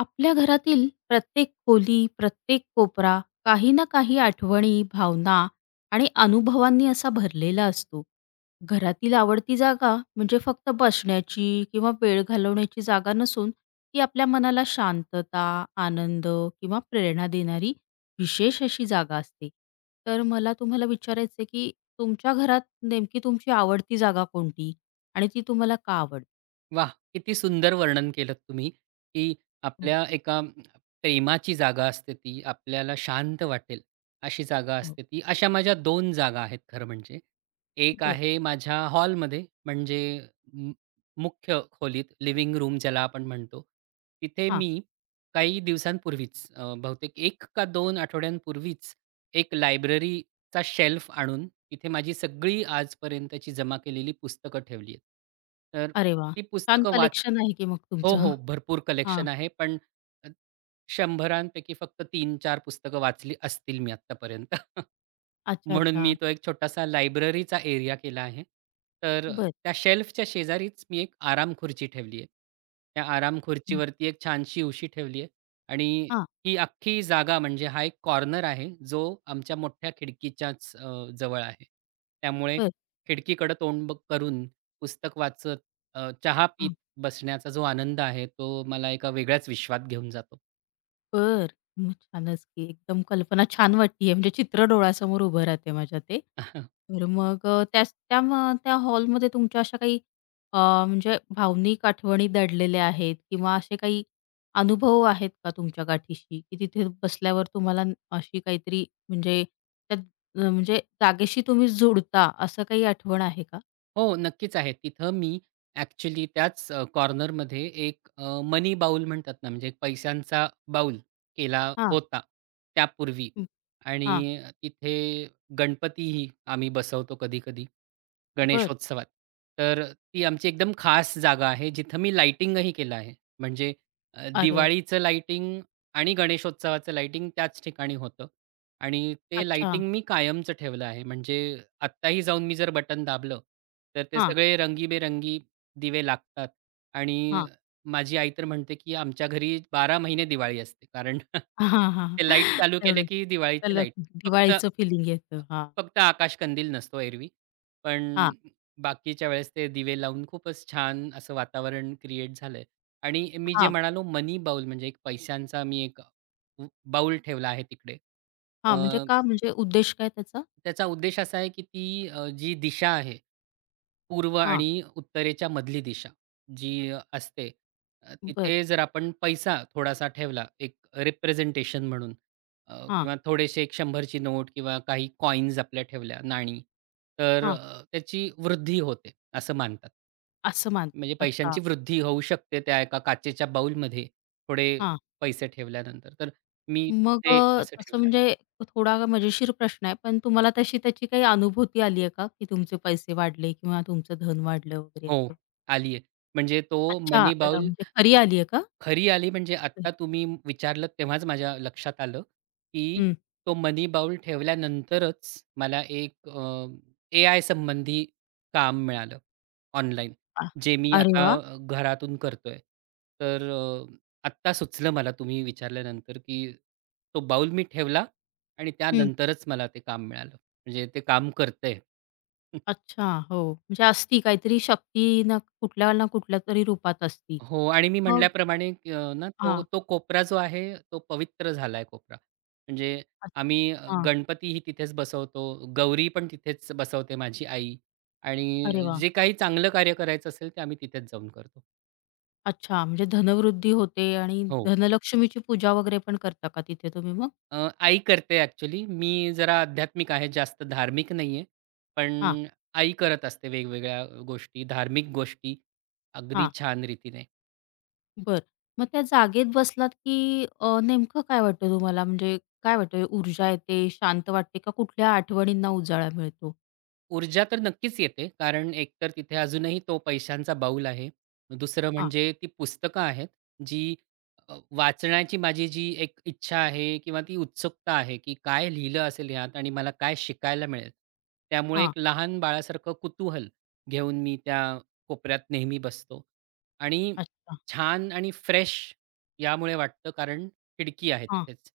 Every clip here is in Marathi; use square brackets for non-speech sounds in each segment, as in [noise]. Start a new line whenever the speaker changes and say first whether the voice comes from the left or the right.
left: आपल्या घरातील प्रत्येक खोली, प्रत्येक कोपरा काही ना काही आठवणी, भावना आणि अनुभवांनी असा भरलेला असतो. घरातील आवडती जागा म्हणजे फक्त बसण्याची किंवा वेळ घालवण्याची जागा नसून ती आपल्या मनाला शांतता, आनंद किंवा प्रेरणा देणारी विशेष अशी जागा असते. तर मला तुम्हाला विचारायचं आहे, की तुमच्या घरात नेमकी तुमची आवडती जागा कोणती आणि ती तुम्हाला का आवडते?
right: वाह! किती सुंदर वर्णन केलंत तुम्ही, की
left: हो,
right: आपल्या एका प्रेमाची जागा असते ती, आपल्याला शांत वाटेल अशी जागा
left: हो.
right: असते ती. अशा माझ्या दोन जागा आहेत खरं म्हणजे. एक
left: बरं.
right: आहे माझ्या हॉलमध्ये म्हणजे मु मुख्य खोलीत लिव्हिंग रूम ज्याला आपण म्हणतो. तिथे
left: हां.
right: मी काही दिवसांपूर्वीच बहुतेक 1 का 2 आठवड्यांपूर्वीच एक लायब्ररीचा शेल्फ आणून तिथे माझी सगळी आजपर्यंतची जमा केलेली पुस्तकं ठेवली आहेत.
left: अरे वा,
right: ती
left: छान
right: पुस्तकं वाच
left: कलेक्शन आहे की मग
right: हो,
left: तुमचं.
right: हो. भरपूर
left: हां.
right: कलेक्शन आहे. पण अ, 100रांपैकी फक्त तीन-चार पुस्तकं वाचली असतील मी आत्तापर्यंत. [laughs]
left: अच्छा,
right: म्हणून
left: अच्छा.
right: मी तो एक छोटासा लायब्ररीचा एरिया केला आहे. तर
left: बर,
right: त्या शेल्फच्या शेजारीच मी एक आराम खुर्ची ठेवली आहे. त्या आराम
left: हं.
right: खुर्चीवरती एक छानशी उशी ठेवली आहे आणि
left: हां.
right: ही अख्खी जागा म्हणजे हा एक कॉर्नर आहे, जो आमच्या मोठ्या खिडकीच्याच जवळ आहे. त्यामुळे
left: बरं.
right: खिडकीकडे तोंड करून पुस्तक वाचत चहा पीत
left: हां.
right: बसण्याचा जो आनंद आहे, तो मला एका वेगळ्याच विश्वात घेऊन जातो.
left: बरं. मग छानच की एकदम कल्पना छान वाटतीये म्हणजे चित्र डोळ्यासमोर उभं राहते माझ्या ते.
right: [laughs]
left: तर मग त्याच त्या मग त्या हॉलमध्ये तुमच्या अशा काही अ, म्हणजे भावनिक आठवणी दडलेल्या आहेत किंवा असे काही अनुभव आहेत का तुमच्या गाठीशी, की तिथे बसल्यावर तुम्हाला अशी काहीतरी म्हणजे त्यात म्हणजे जागेशी तुम्ही जुडता असं काही आठवण आहे का?
right: हो, नक्कीच आहे. तिथं मी ॲक्चुअली त्याच कॉर्नरमध्ये एक मनी बाउल म्हणतात ना, म्हणजे एक पैशांचा बाउल केला
left: हां.
right: होता त्यापूर्वी
left: हां,
right: आणि तिथे गणपतीही आम्ही बसवतो कधी-कधी.
left: बरं.
right: गणेशोत्सवात. तर ती आमची एकदम खास जागा आहे, जिथं मी लाइटिंगही केलं आहे. म्हणजे
left: अरे वाह!
right: दिवाळीचं लाइटिंग आणि गणेशोत्सवाचं लाइटिंग त्याच ठिकाणी होतं आणि ते
left: अच्छा.
right: लाइटिंग मी कायमचं ठेवलं आहे. म्हणजे आत्ताही जाऊन मी जर बटन दाबलं, तर ते
left: हां,
right: सगळे रंगीबेरंगी दिवे लागतात आणि
left: हां.
right: माझी आई तर म्हणते, की "आमच्या घरी 12 महिने दिवाळी असते." कारण [laughs]
left: [laughs] हां, हां.
right: ते लाईट चालू केले,
left: तेवढं
right: की दिवाळीचे
left: त्याला
right: लाईट. फक्त
left: दिवाळीचं फिलिंग येतं. हां,
right: फक्त आकाशकंदील नसतो एरवी. पण
left: हां,
right: बाकीच्या वेळेस ते दिवे लावून खूपच छान असं वातावरण क्रिएट झालंय आणि मी जे
left: हां,
right: म्हणालो मनी बाउल म्हणजे एक पैशांचा मी एक बाउल ठेवला आहे तिकडे.
left: हां. म्हणजे का म्हणजे उद्देश काय त्याचा?
right: त्याचा उद्देश असा आहे की ती जी दिशा आहे, पूर्व
left: हां,
right: आणि उत्तरेच्या मधली दिशा जी असते,
left: बरं.
right: तिथे जर आपण पैसा थोडासा ठेवला एक रिप्रेझेंटेशन म्हणून,
left: हां,
right: किंवा थोडेसे एक 100 ची नोट किंवा काही कॉइन्स आपल्या ठेवल्या, नाणी, तर
left: हां.
right: त्याची वृद्धी होते असं मानतात.
left: असं मानतात.
right: म्हणजे
left: अच्छा.
right: पैशांची वृद्धी होऊ शकते त्या एका काचेच्या बाऊलमध्ये थोडे
left: हां.
right: पैसे ठेवल्यानंतर. तर मी
left: मग
right: तिथे असं
left: तसं
right: ठेवलं.
left: म्हणजे थोडा मजेशीर प्रश्न आहे, पण तुम्हाला तशी त्याची काही अनुभूती आली आहे का, की तुमचे पैसे वाढले किंवा तुमचं धन वाढलं वगैरे
right: हो,
left: असं?
right: आली आहे. म्हणजे तो
left: अच्छा.
right: मनी बाउल
left: म्हणजे खरी आली आहे का?
right: खरी आली म्हणजे आत्ता तुम्ही विचारलत तेव्हाच माझ्या लक्षात आलं, की
left: हं.
right: तो मनी बाउल ठेवल्यानंतरच मला एक एआय संबंधी काम मिळालं ऑनलाईन,
left: अ,
right: जे मी
left: अरे
right: आता
left: वाह!
right: घरातून करतोय. तर आत्ता सुचलं मला तुम्ही विचारल्यानंतर, की तो बाउल मी ठेवला आणि
left: हं.
right: त्यानंतरच मला ते काम मिळालं. म्हणजे ते काम करतंय.
left: अच्छा, हो. म्हणजे असती काहीतरी शक्ती ना कुठल्या ना कुठल्या तरी रूपात असती.
right: हो आणि मी
left: मग
right: म्हटल्याप्रमाणे ना तो
left: हां,
right: तो कोपरा जो आहे तो पवित्र झालाय कोपरा. म्हणजे
left: अच्छा
right: आम्ही
left: हां.
right: गणपतीही तिथेच बसवतो. गौरी पण तिथेच बसवते माझी आई
left: अरे
right: आणि
left: वाह!
right: जे काही चांगलं कार्य करायचं असेल ते आम्ही तिथेच जाऊन करतो.
left: अच्छा, म्हणजे धनवृद्धी होते आणि
right: हो.
left: धनलक्ष्मीची पूजा वगैरे पण करता का तिथे तुम्ही मग?
right: आई करते ॲक्चुअली. मी जरा आध्यात्मिक आहे, जास्त धार्मिक नाहीये. पण
left: हां,
right: आई करत असते वेगवेगळ्या गोष्टी, धार्मिक गोष्टी अगदी
left: हां.
right: छान रीतीने.
left: बर, मग त्या जागेत बसलात की नेमकं काय वाटतं तुम्हाला? म्हणजे काय वाटतं ऊर्जा येते, शांत वाटते का कुठल्या आठवणींना उजाळा मिळतो?
right: ऊर्जा तर नक्कीच येते. कारण एकतर तिथे अजूनही तो पैशांचा बाऊल आहे. दुसरं
left: हां,
right: म्हणजे ती पुस्तकं आहेत, जी वाचण्याची माझी जी एक इच्छा आहे किंवा ती उत्सुकता आहे, की काय लिहिलं असेल ह्यात आणि मला काय शिकायला मिळेल. त्यामुळे
left: हां.
right: एक लहान बाळासारखं कुतूहल घेऊन मी त्या कोपऱ्यात नेहमी बसतो आणि
left: अच्छा.
right: छान आणि फ्रेश यामुळे वाटतं कारण खिडकी आहे
left: हां.
right: तिथेच.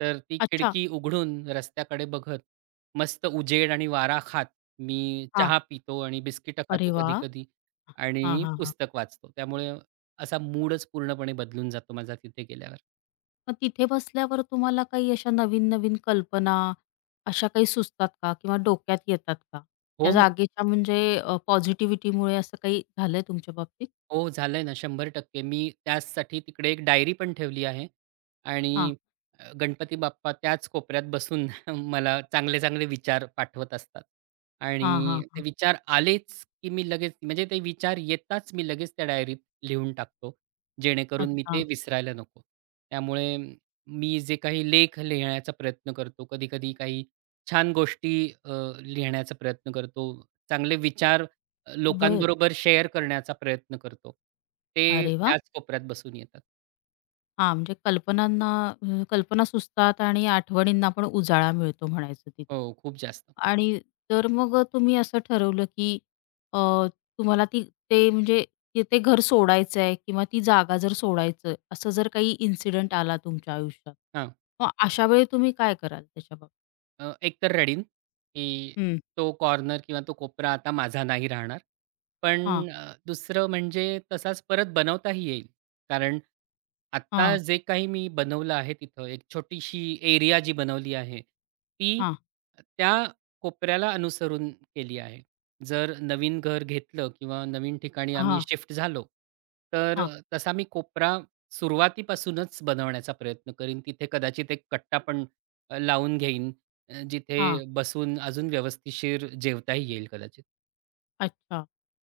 right: तर ती
left: अच्छा.
right: खिडकी उघडून रस्त्याकडे बघत, मस्त उजेड आणि वारा खात मी
left: हां.
right: चहा पितो आणि बिस्किटं खातो
left: अरे वाह!
right: कधी-कधी
left: हां,
right: आणि
left: हां, हां.
right: पुस्तक वाचतो. त्यामुळे असा मूडच पूर्णपणे बदलून जातो माझा तिथे गेल्यावर.
left: मग तिथे बसल्यावर तुम्हाला काही अशा नवीन-नवीन कल्पना अशा काही सुचतात का? किंवा डोक्यात येतात का? त्या
right: हो,
left: जागेच्या म्हणजे पॉझिटिव्हिटीमुळे असं काही झालंय तुमच्या बाबतीत?
right: हो, झालंय ना शंभर टक्के. मी त्याचसाठी तिकडे एक डायरी पण ठेवली आहे आणि
left: हां.
right: गणपती बाप्पा त्याच कोपऱ्यात बसून [laughs] मला चांगले-चांगले विचार पाठवत असतात
left: हां, हां,
right: आणि ते
left: हां.
right: विचार आलेच, की मी लगेच म्हणजे ते विचार येताच मी लगेच त्या डायरीत लिहून टाकतो, जेणेकरून मी ते
left: अच्छा.
right: विसरायला नको. त्यामुळे मी जे काही लेख लिहिण्याचा प्रयत्न करतो, कधी-कधी काही छान गोष्टी अ, लिहिण्याचा प्रयत्न करतो, चांगले विचार
left: बर,
right: लोकांबरोबर शेअर करण्याचा प्रयत्न करतो. ते
left: अरे वाह!
right: त्याच कोपऱ्यात बसून येतात.
left: हां, म्हणजे कल्पनांना कल्पना सुचतात आणि आठवणींना पण उजाळा मिळतो म्हणायचं तिथे.
right: हो, खूप जास्त.
left: आणि तर मग तुम्ही असं ठरवलं, की अ, तुम्हाला ती ते म्हणजे ते ते घर सोडायचं आहे किंवा ती जागा जर सोडायचं असं जर काही इन्सिडेंट आला तुमच्या आयुष्यात,
right: हां.
left: मग अशा वेळी तुम्ही काय कराल त्याच्या बाबत?
right: एकतर रडीन, की
left: हं.
right: तो कॉर्नर किंवा तो कोपरा आता माझा नाही राहणार. पण
left: हां,
right: दुसरं म्हणजे तसाच परत बनवताही येईल. कारण आत्ता
left: हां,
right: जे काही मी बनवलं आहे तिथं, एक छोटीशी एरिया जी बनवली आहे, ती
left: हां,
right: त्या कोपऱ्याला अनुसरून केली आहे. जर नवीन घर घेतलं किंवा नवीन ठिकाणी आम्ही
left: हां,
right: शिफ्ट झालो, तर
left: हां,
right: तसा मी कोपरा सुरुवातीपासूनच बनवण्याचा प्रयत्न करीन. तिथे कदाचित एक कट्टा पण लावून घेईन जिथे
left: हां.
right: बसून अजून व्यवस्थिशीर जेवताही येईल कदाचित.
left: अच्छा.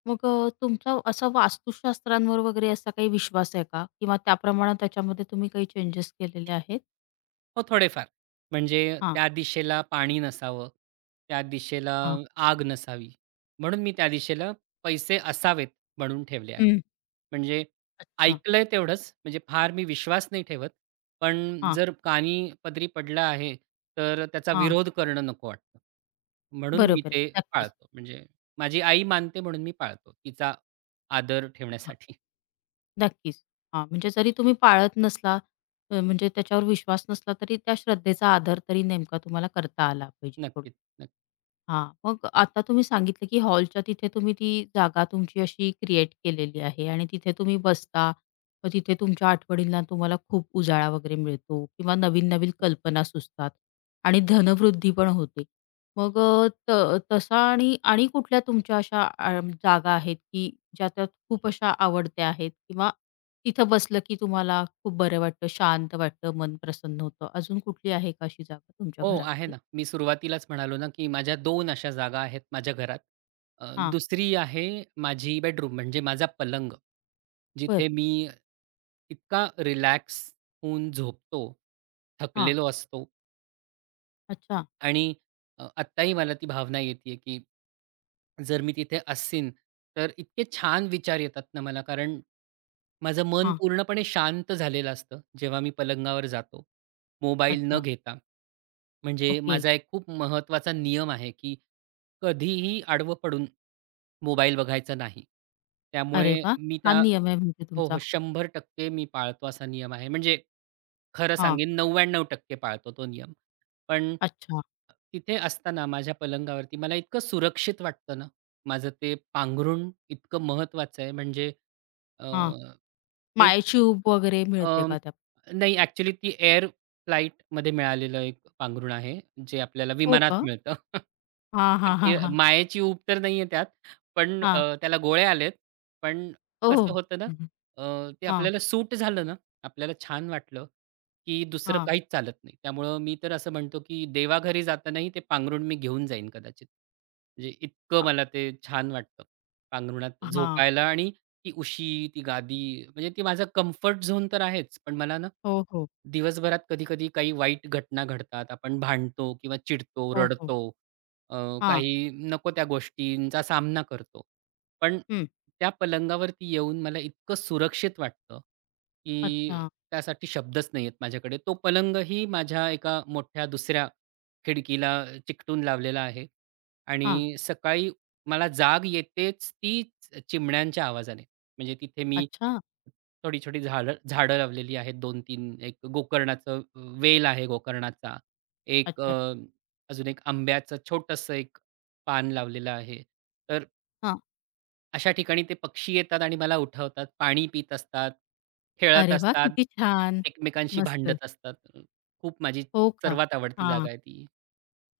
left: मग तुमचा असा वास्तुशास्त्रांवर वगैरे असा काही विश्वास आहे का? किंवा त्याप्रमाणे त्याच्यामध्ये तुम्ही काही चेंजेस केलेले आहेत?
right: हो, थोडेफार. म्हणजे
left: हां,
right: त्या दिशेला पाणी नसावं, त्या दिशेला
left: हां.
right: आग नसावी. म्हणून मी त्या दिशेला पैसे असावेत म्हणून ठेवले आहेत.
left: हं.
right: म्हणजे
left: हां,
right: ऐकलंय तेवढंच, म्हणजे फार मी विश्वास नाही ठेवत. पण
left: हां,
right: जर कानी पदरी पडला आहे, तर त्याचा
left: हां.
right: विरोध करणं नको वाटतं. म्हणून मी
left: बरोबर आहे.
right: ते
left: नक्कीच.
right: पाळतो. म्हणजे माझी आई मानते म्हणून मी पाळतो. तिचा आदर
left: हां,
right: ठेवण्यासाठी. [laughs]
left: नक्कीच. हां, म्हणजे जरी तुम्ही पाळत नसला म्हणजे त्याच्यावर विश्वास नसला तरी त्या श्रद्धेचा आदर तरी नेमका तुम्हाला करता आला पाहिजे
right: नक्कीच,
left: हां. मग आता तुम्ही सांगितलं, की हॉलच्या तिथे तुम्ही ती जागा तुमची अशी क्रिएट केलेली आहे आणि तिथे तुम्ही बसता. मग तिथे तुमच्या आठवणींना तुम्हाला खूप उजाळा वगैरे मिळतो किंवा नवीन-नवीन कल्पना सुचतात आणि धनवृद्धी पण होते. मग अ, त तसा आणि आणि कुठल्या तुमच्या अशा जागा आहेत, की ज्या त्या खूप अशा आवडत्या आहेत किंवा तिथं बसलं, की तुम्हाला खूप बरं वाटतं, शांत वाटतं, मन प्रसन्न होतं. अजून कुठली आहे का अशी जागा तुमच्या
right: हो, आहे
left: घरामध्ये?
right: ना. मी सुरुवातीलाच म्हणालो ना, की माझ्या दोन अशा जागा आहेत माझ्या घरात.
left: हां.
right: दुसरी आहे माझी बेडरूम म्हणजे माझा पलंग.
left: बरं.
right: जिथे मी इतका रिलॅक्स होऊन झोपतो,
left: हां.
right: थकलेलो असतो
left: अच्छा.
right: आणि आत्ताही मला ती भावना येते आहे, की जर मी तिथे असीन, तर इतके छान विचार येतात ना मला, कारण माझं मन
left: हां,
right: पूर्णपणे शांत झालेलं असतं, जेव्हा मी पलंगावर जातो, मोबाईल न
left: अच्छा.
right: घेता. म्हणजे
left: ओके.
right: माझा एक खूप महत्त्वाचा नियम आहे, की कधीही आडवं पडून मोबाईल बघायचा नाही.
left: अरे
right: त्यामुळे
left: वाह!
right: मी त्या
left: छान नियम आहे म्हणजे
right: हो, हो.
left: तुमचा.
right: 100% मी पाळतो असा नियम आहे. म्हणजे खरं
left: हां,
right: सांगेन 99% पाळतो तो नियम. पण
left: अच्छा.
right: तिथे असताना माझ्या पलंगावरती मला इतकं सुरक्षित वाटतं ना, माझं ते पांघरूण इतकं महत्वाचं आहे म्हणजे अ,
left: हां,
right: तेच.
left: माळशिव वगैरे मिळते
right: अं,
left: का त्या?
right: नाही ॲक्चुअली ती एअर फ्लाइटमध्ये मिळालेलं एक पांघरूण आहे, जे आपल्याला
left: हो
right: विमानात
left: का?
right: मिळतं. [laughs]
left: हां,
right: तर
left: हां, हां,
right: ती
left: हां.
right: मायेची ऊब तर नाहीये त्यात, पण
left: हां.
right: त्याला गोळे आलेत. पण
left: हो, हो.
right: कसं होतं ना,
left: हं, हं.
right: ते आपल्याला सूट झालं ना, आपल्याला छान वाटलं, की दुसरं काहीच चालत नाही. त्यामुळं मी तर असं म्हणतो, की देवाघरी जातानाही ते पांघरूण मी घेऊन जाईन कदाचित. म्हणजे इतकं
left: अ,
right: मला ते छान वाटतं. पांघरुणात
left: हां.
right: झोपायला आणि ती उशी, ती गादी, म्हणजे ती माझा कम्फर्ट झोन तर आहेच. पण मला ना,
left: हो, हो.
right: दिवसभरात कधी-कधी काही वाईट घटना घडतात. आपण भांडतो किंवा चिडतो,
left: हो, हो.
right: रडतो, अ,
left: हां.
right: काही नको त्या गोष्टींचा सामना करतो. पण
left: हं.
right: त्या पलंगावरती येऊन मला इतकं सुरक्षित वाटतं, की
left: अच्छा.
right: त्यासाठी शब्दच नाही आहेत माझ्याकडे. तो पलंगही माझ्या एका मोठ्या दुसऱ्या खिडकीला चिकटून लावलेला आहे
left: हां.
right: आणि सकाळी मला जाग येतेच ती चिमण्यांच्या आवाजाने. म्हणजे तिथे मी
left: अच्छा,
right: छोटी-छोटी झाडं झाडं लावलेली आहेत 2-3, एक गोकर्णाचं वेल आहे गोकर्णाचा. एक
left: अच्छा.
right: अजून एक आंब्याचं छोटंसं एक पान लावलेलं आहे. तर
left: हां.
right: अशा ठिकाणी ते पक्षी येतात आणि मला उठवतात, पाणी पीत असतात, खेळत
left: अरे वाह!
right: असतात,
left: किती छान.
right: एकमेकांशी
left: मस्त.
right: भांडत असतात. खूप माझी
left: हो का?
right: सर्वात आवडती
left: हां.
right: जागा आहे ती.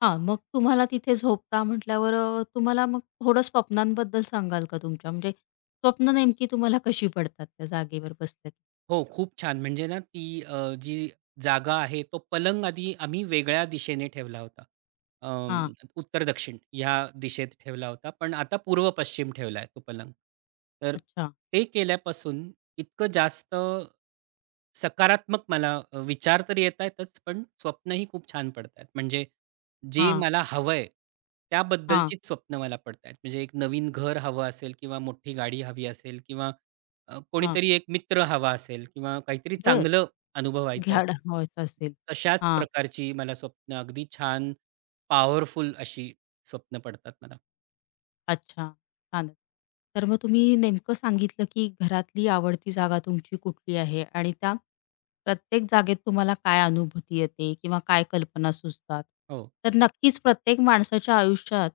left: हां, मग तुम्हाला तिथे झोपता म्हटल्यावर तुम्हाला मग थोडं स्वप्नांबद्दल सांगाल का तुमच्या? म्हणजे स्वप्न नेमकी तुम्हाला कशी पडतात त्या जागेवर बसल्या?
right: हो, खूप छान. म्हणजे ना ती जी जागा आहे, तो पलंग आधी आम्ही वेगळ्या दिशेने ठेवला होता. अं,
left: हां,
right: उत्तर-दक्षिण ह्या दिशेत ठेवला होता. पण आता पूर्व-पश्चिम ठेवला आहे तो पलंग. तर
left: अच्छा.
right: ते केल्यापासून इतकं जास्त सकारात्मक मला विचार तर येतायतच, पण स्वप्नही खूप छान पडतायत. म्हणजे जे
left: हां,
right: मला हवंय,
left: हां,
right: त्याबद्दलचीच स्वप्न मला पडतायेत. म्हणजे एक नवीन घर हवं असेल किंवा मोठी गाडी हवी असेल किंवा
left: हां.
right: कोणीतरी एक मित्र हवा असेल किंवा काहीतरी
left: बरं.
right: चांगलं अनुभवायचं
left: घ्याड
right: असेल.
left: व्हायचं असेल.
right: तशाच
left: हां.
right: प्रकारची मला स्वप्न अगदी छान पॉवरफुल अशी स्वप्न पडतात मला.
left: अच्छा, छानच. तर मग तुम्ही नेमकं सांगितलं, की घरातली आवडती जागा तुमची कुठली आहे आणि त्या प्रत्येक जागेत तुम्हाला काय अनुभूती येते किंवा काय कल्पना सुचतात.
right: हो,
left: तर नक्कीच प्रत्येक माणसाच्या आयुष्यात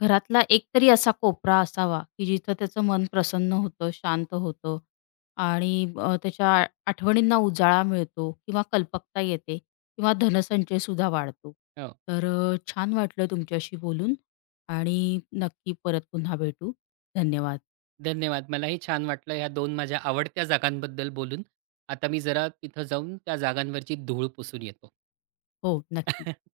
left: घरातला एकतरी असा कोपरा असावा, की जिथं त्याचं मन प्रसन्न होतं, शांत होतं आणि त्याच्या आठवणींना उजाळा मिळतो किंवा कल्पकता येते किंवा धनसंचयसुद्धा वाढतो.
right: हो.
left: तर छान वाटलं तुमच्याशी बोलून. आणि नक्की परत पुन्हा भेटू. धन्यवाद.
right: धन्यवाद. मलाही छान वाटलं ह्या 2 माझ्या आवडत्या जागांबद्दल बोलून. आता मी जरा तिथं जाऊन त्या जागांवरची धूळ पुसून येतो.
left: हो, नक्कीच.
right: [laughs]